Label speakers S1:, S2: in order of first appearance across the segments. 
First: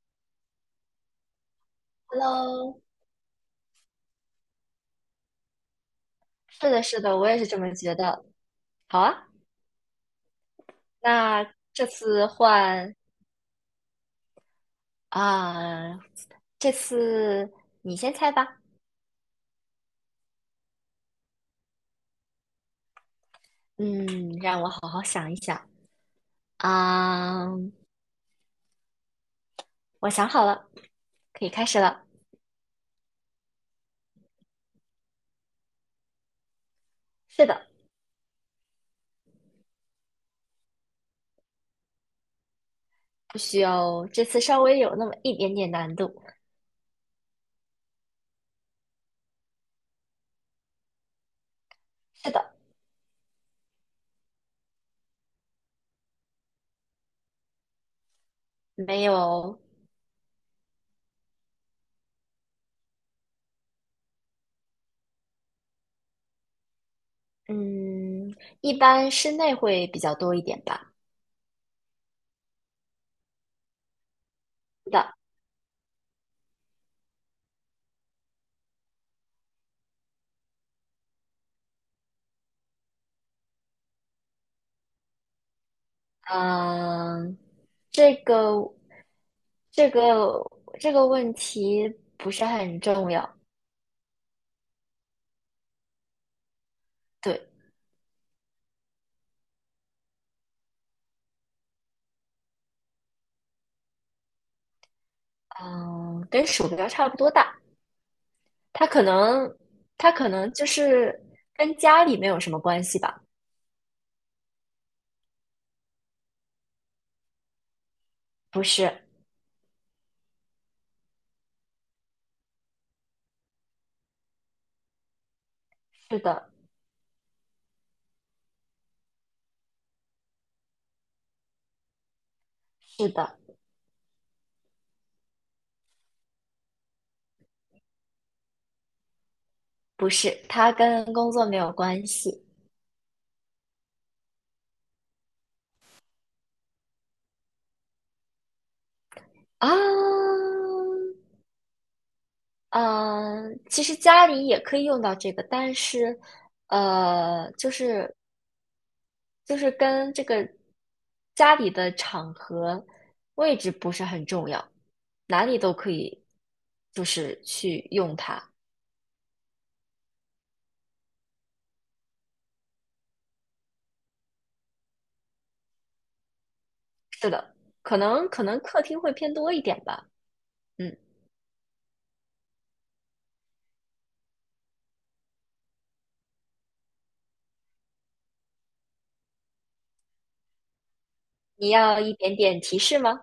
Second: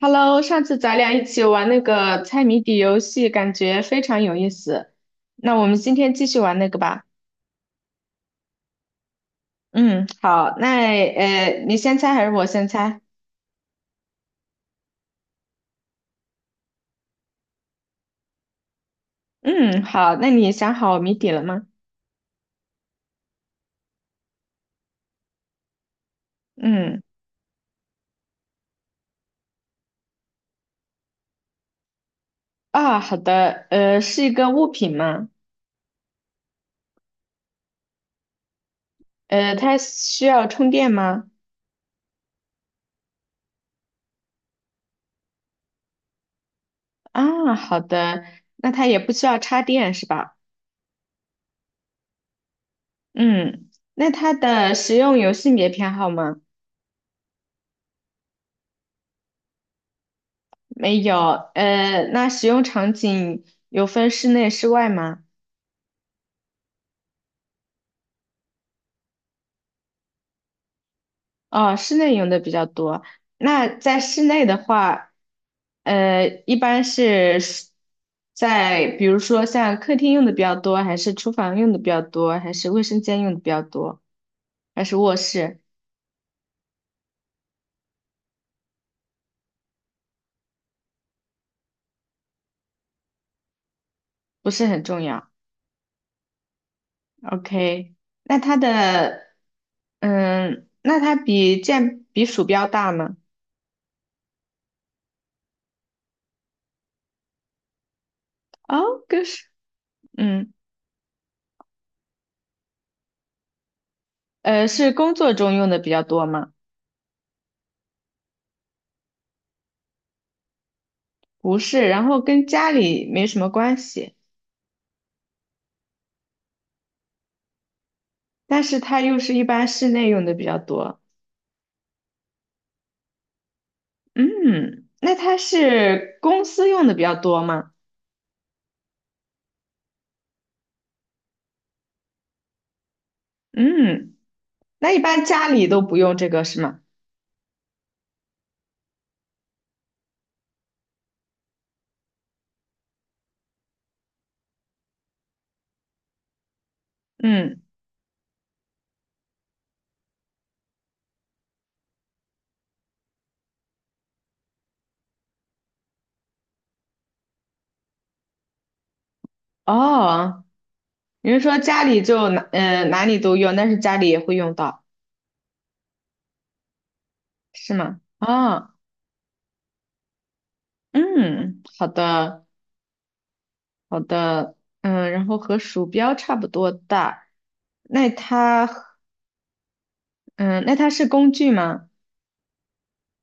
S1: Hello，上次咱俩一起玩那个猜谜底
S2: Hello，
S1: 游戏，感觉非常有意思。那我们今天继续玩那
S2: 是
S1: 个
S2: 的，是
S1: 吧。
S2: 的，我也是这么觉得。好啊，
S1: 嗯，好，那
S2: 那
S1: 你
S2: 这
S1: 先猜还
S2: 次
S1: 是我先
S2: 换
S1: 猜？
S2: 啊，这次你先猜吧。
S1: 嗯，好，那你想好谜底了吗？
S2: 嗯，让我好好想一想
S1: 嗯，
S2: 啊，我想好了，可以开始了。
S1: 啊，好的，是一个物品吗？
S2: 是的，
S1: 它需要充电吗？
S2: 不需要，这次稍微有那么一点点难度。
S1: 啊，好的，那它也不需要插电是吧？
S2: 是的，
S1: 嗯，那它的使用有性别偏好吗？
S2: 没有，
S1: 没有，那使用场景有分室内、室外吗？
S2: 嗯，一般室内会比较多一点吧。
S1: 哦，室内用的比较多。那在室内的
S2: 是
S1: 话，
S2: 的，
S1: 一般是在比如说像客厅用的比较多，还是厨房用的比较多，还是卫生间用的比较多，还是卧室？
S2: 嗯，这个这个这个问题不是很重要，
S1: 不是很重要。
S2: 对，
S1: OK，那它的，那它比鼠标大吗？
S2: 嗯，跟鼠标差不多大，它可
S1: 哦，跟是，
S2: 能它可能
S1: 嗯，
S2: 就是跟家里没有什么关系吧？
S1: 是工作中用的比较多吗？
S2: 不是，
S1: 不是，然后跟家里没什么关系，
S2: 是的，
S1: 但是它又是一般室内用的比较多。
S2: 是的，
S1: 嗯，那它是公司用的比较多吗？
S2: 不是，它跟工作没有关系
S1: 嗯，那一般家里都不用这个是吗？
S2: 啊，嗯，其实家里也可以用到这个，但是呃，
S1: 嗯，
S2: 就是就是跟这个家里的场合、位置不是很重要，哪里都可以，就是去用它。
S1: 哦，你是说家里就哪里都用，但是家里也会用到
S2: 是的，
S1: 是
S2: 可
S1: 吗？
S2: 能可能
S1: 哦，
S2: 客厅会偏多一点吧。嗯，
S1: 嗯，好的好的，嗯，然后和鼠标差不多大，那它和嗯那它是工具
S2: 你
S1: 吗？
S2: 要一点点提示吗？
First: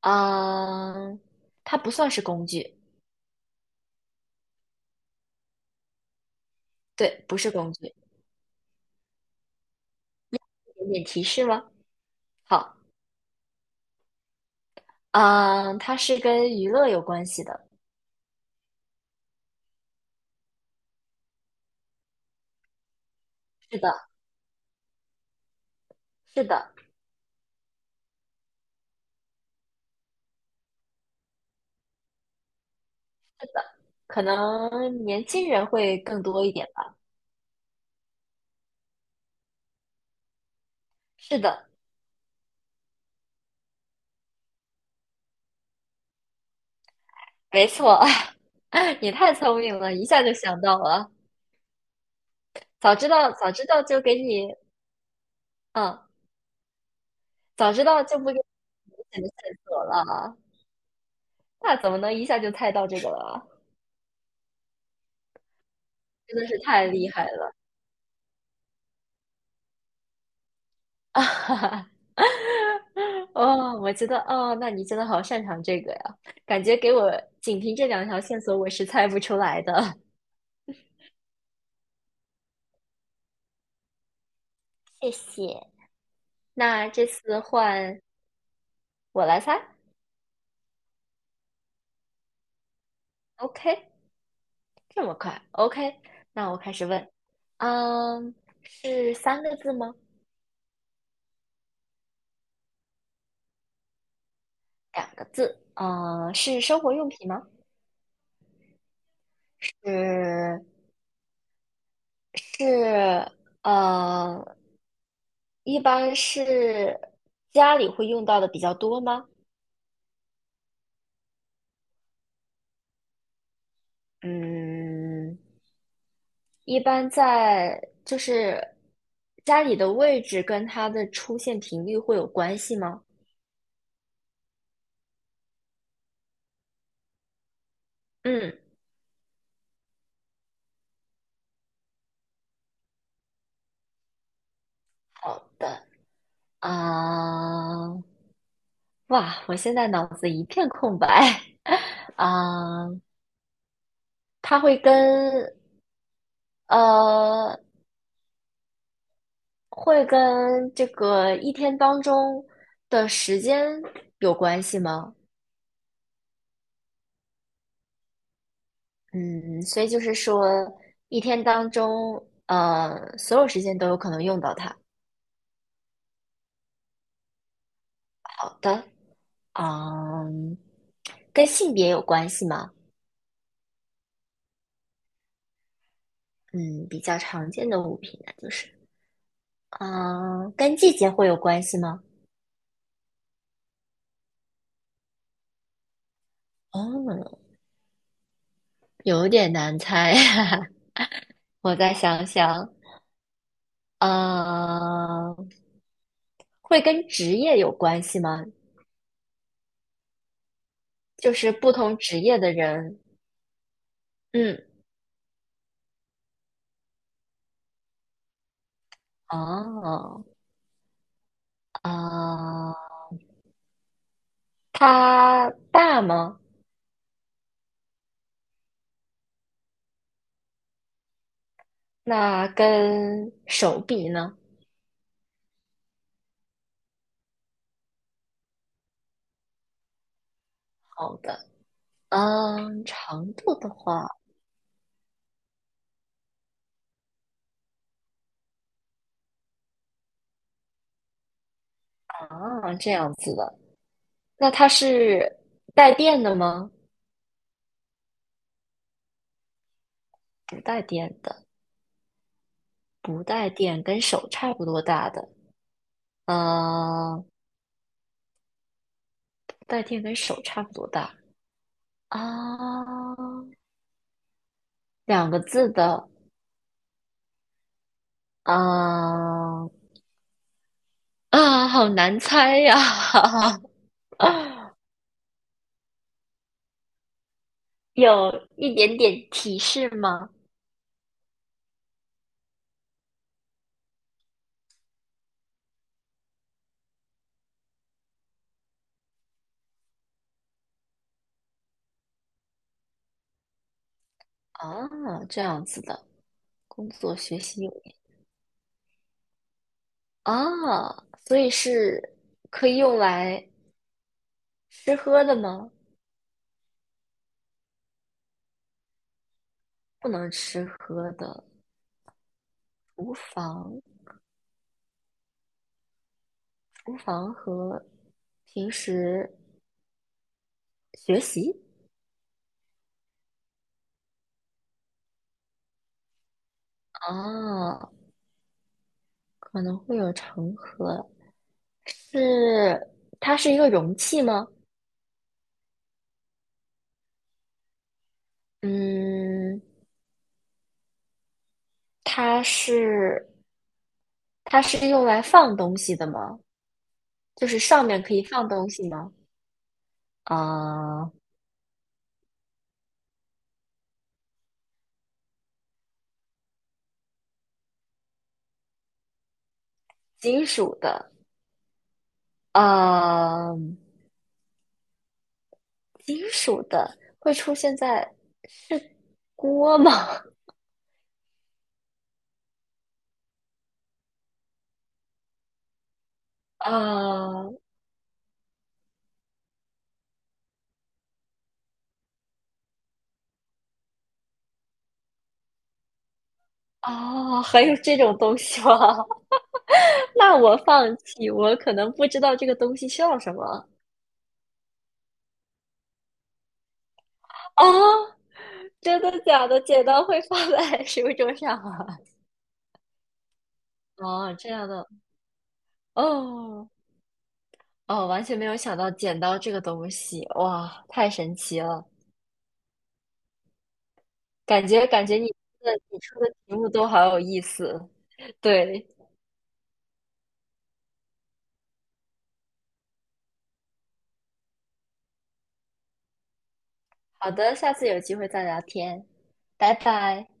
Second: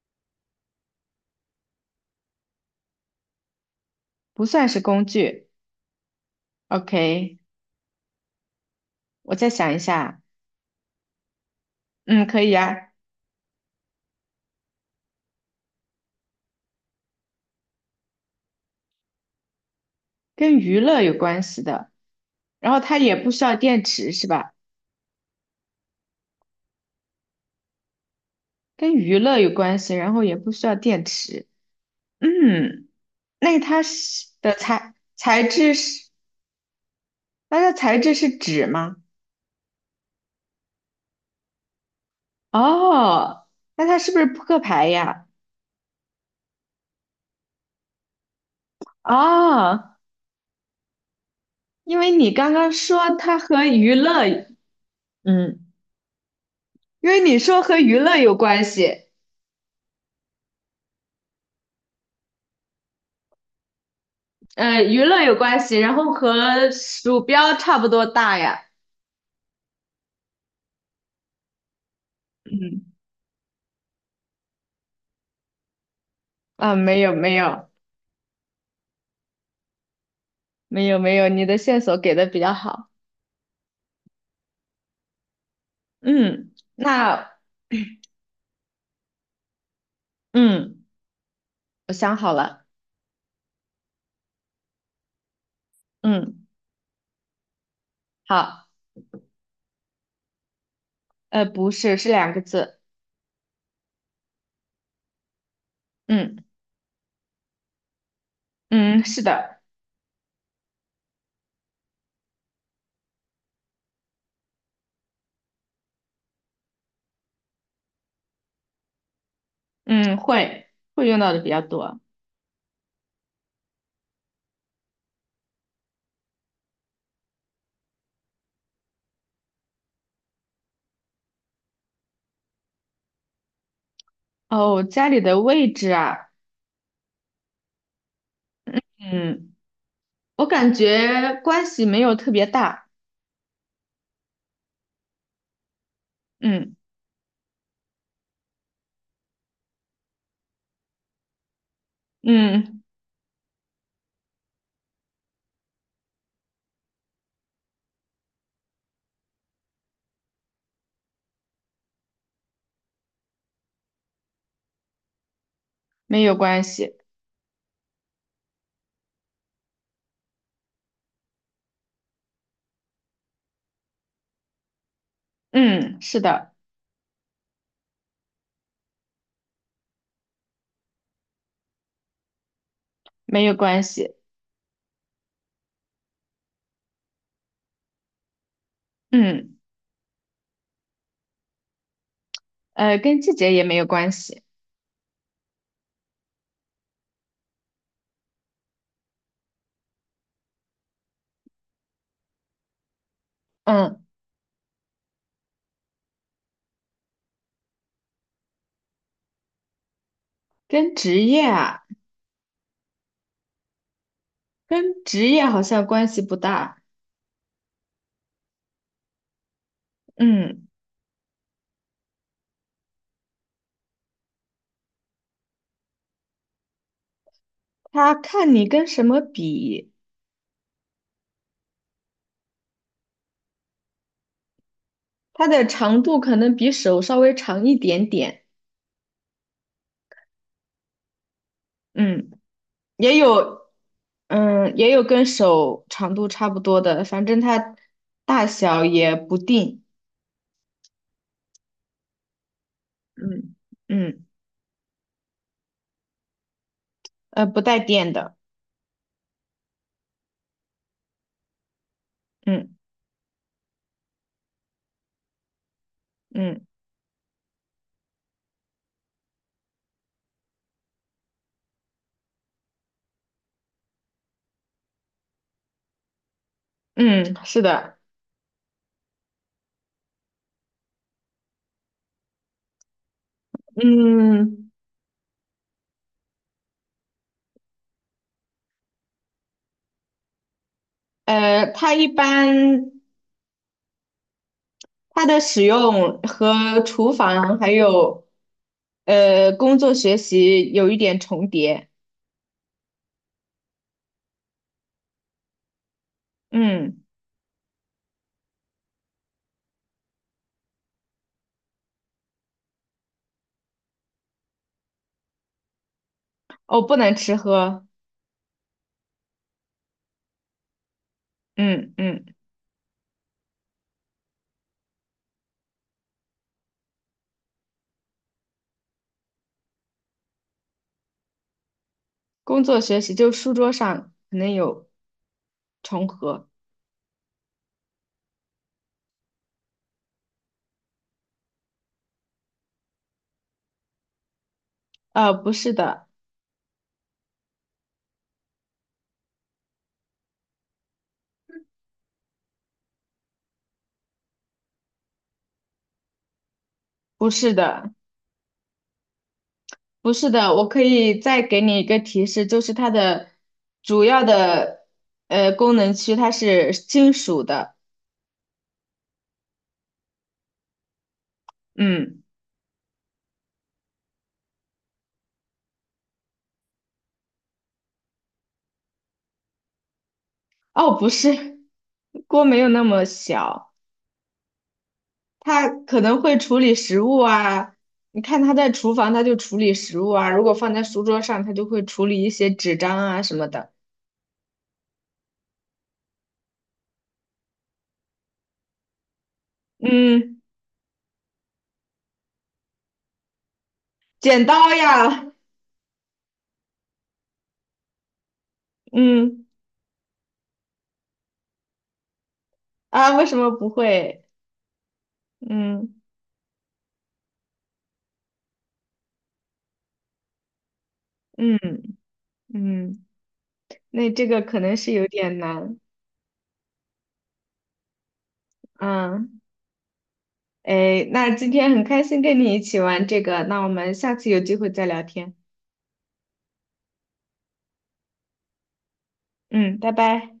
S2: 嗯，它不算是工具，
S1: 不算是工具。
S2: 对，
S1: OK，
S2: 不是工具，一
S1: 我再想一下，
S2: 点点提示吗？
S1: 嗯，可以
S2: 好，
S1: 啊，
S2: 嗯，它是跟娱乐有关系的。
S1: 跟娱乐有关系的，然后它也不需要
S2: 是
S1: 电
S2: 的，
S1: 池是吧？
S2: 是的，
S1: 跟娱乐有关系，然后也不需要电池。嗯，那它
S2: 可
S1: 是的材
S2: 能年
S1: 材
S2: 轻人
S1: 质
S2: 会
S1: 是，
S2: 更多一点吧。
S1: 那它材质是纸吗？
S2: 是的，
S1: 哦，那它是不是扑克牌呀？
S2: 没错，你太聪明
S1: 哦，
S2: 了，一下就想到了。
S1: 因为你刚刚说它
S2: 早
S1: 和
S2: 知道
S1: 娱
S2: 就给
S1: 乐，
S2: 你，
S1: 嗯，
S2: 嗯，
S1: 因为你说
S2: 早
S1: 和
S2: 知
S1: 娱
S2: 道
S1: 乐
S2: 就不给
S1: 有
S2: 你
S1: 关
S2: 明
S1: 系，
S2: 显的线索了。那怎么能一下就猜到这个了？
S1: 娱乐有关系，然后
S2: 真的是
S1: 和
S2: 太厉
S1: 鼠
S2: 害
S1: 标
S2: 了！
S1: 差不多大呀。
S2: 啊！
S1: 嗯
S2: 哦，我觉得，哦，那你真的好擅长这个呀，感
S1: 啊，
S2: 觉给
S1: 没
S2: 我
S1: 有没
S2: 仅
S1: 有
S2: 凭这两条线索，我是猜不出来的。
S1: 没有没有，你的线索给的比较好。
S2: 谢谢。
S1: 嗯，
S2: 那这
S1: 那
S2: 次换我来猜
S1: 嗯，我想好了。
S2: ，OK。这么快？OK，
S1: 嗯，
S2: 那我开始问。嗯，
S1: 好，
S2: 是三个字吗？
S1: 不是，是两个字。
S2: 两个字。呃，
S1: 嗯
S2: 是生活用品吗？
S1: 嗯，是的，
S2: 是是呃，一般是家里会用到的比较多吗？
S1: 嗯，会用到的比较多。
S2: 嗯，一般在就是家里的位置跟它的出现频率会有关系吗？
S1: 哦，家里的位置啊，
S2: 嗯，
S1: 嗯，我感觉关系没有特别大。
S2: 好的。
S1: 嗯
S2: 啊、哇，我现在脑子一片空白。
S1: 嗯，
S2: 啊、它会跟呃，会跟这个一天当中的时间有关系吗？
S1: 没有关系。
S2: 嗯，所以就是说，一天当中，所有时间都有可能用到它。
S1: 嗯，是的，
S2: 好的，嗯，跟性别有关系吗？
S1: 没有关系。
S2: 嗯，比较常见的物品那就是，
S1: 嗯，
S2: 嗯，跟季节会有关系吗？
S1: 跟季节也没有关系。
S2: 哦，有点难猜，我再想想，
S1: 嗯，
S2: 嗯。会跟职业有关系吗？
S1: 跟职
S2: 就
S1: 业
S2: 是不
S1: 啊。
S2: 同职业的人，嗯，
S1: 跟职业好像关系不大。
S2: 哦，
S1: 嗯，
S2: 啊，它大吗？
S1: 它看你跟什么比，
S2: 那跟手比呢？
S1: 它的长度可能比手稍微长一点点。
S2: 好的，
S1: 嗯，
S2: 嗯，
S1: 也
S2: 长度的
S1: 有，
S2: 话，
S1: 也有跟手长度差不多的，反正它大小也不定。
S2: 啊，这样子的，
S1: 嗯嗯，
S2: 那它是带电的吗？
S1: 不带电的。
S2: 不带电的，
S1: 嗯
S2: 不带电，跟手差不多大的，
S1: 嗯
S2: 呃，不带电跟手差不多大啊，两个字的，
S1: 嗯，是的。
S2: 啊，啊，好难猜呀、
S1: 嗯，
S2: 有一点点提示吗？
S1: 它一般它的使用和厨房还有工作学习有一点重叠。
S2: 啊，这样子的，工
S1: 嗯，
S2: 作学习有啊，所以是可以用来吃喝的吗？
S1: 哦，不能吃喝。
S2: 不能吃喝的，
S1: 嗯嗯，
S2: 厨房，厨房和平时学习
S1: 工作学习就书桌上可能有重合。
S2: 啊，可能会有成盒，是它是一个容器吗？
S1: 不是的，
S2: 嗯，它是它是用来放东西的吗？
S1: 不
S2: 就
S1: 是
S2: 是上
S1: 的，
S2: 面可以放东西吗？
S1: 不是的。我可
S2: 啊、
S1: 以再给你一个提示，就是它的主要的功能区它是金属的。
S2: 金属的，
S1: 嗯，
S2: 啊、金属的会出现在锅吗？
S1: 哦，不是，锅没有那么小。他可能会处 理食物
S2: 啊、
S1: 啊，你看他在厨房，他就处理食物啊；如果放在书桌上，他就会处理一些纸张啊什么的。
S2: 哦，还有这种东西吗？那
S1: 嗯，
S2: 我放弃，我可能不知道这个东西叫什么
S1: 剪刀呀，
S2: 啊、真的
S1: 嗯
S2: 假的？剪刀会放在 食物桌上啊？
S1: 啊，为什么不会？
S2: 哦，这样的，
S1: 嗯
S2: 哦哦，完全没有想到剪刀这个东西，哇，太神
S1: 嗯
S2: 奇了。
S1: 嗯，那这个可
S2: 感
S1: 能
S2: 觉
S1: 是
S2: 感
S1: 有
S2: 觉
S1: 点难。
S2: 你出的题目都好有意思。对，
S1: 嗯，哎，那今天很开心跟你一起玩这个，那我们下次有机会再聊天。
S2: 好的，下次有机会再聊天，拜
S1: 嗯，拜
S2: 拜。
S1: 拜。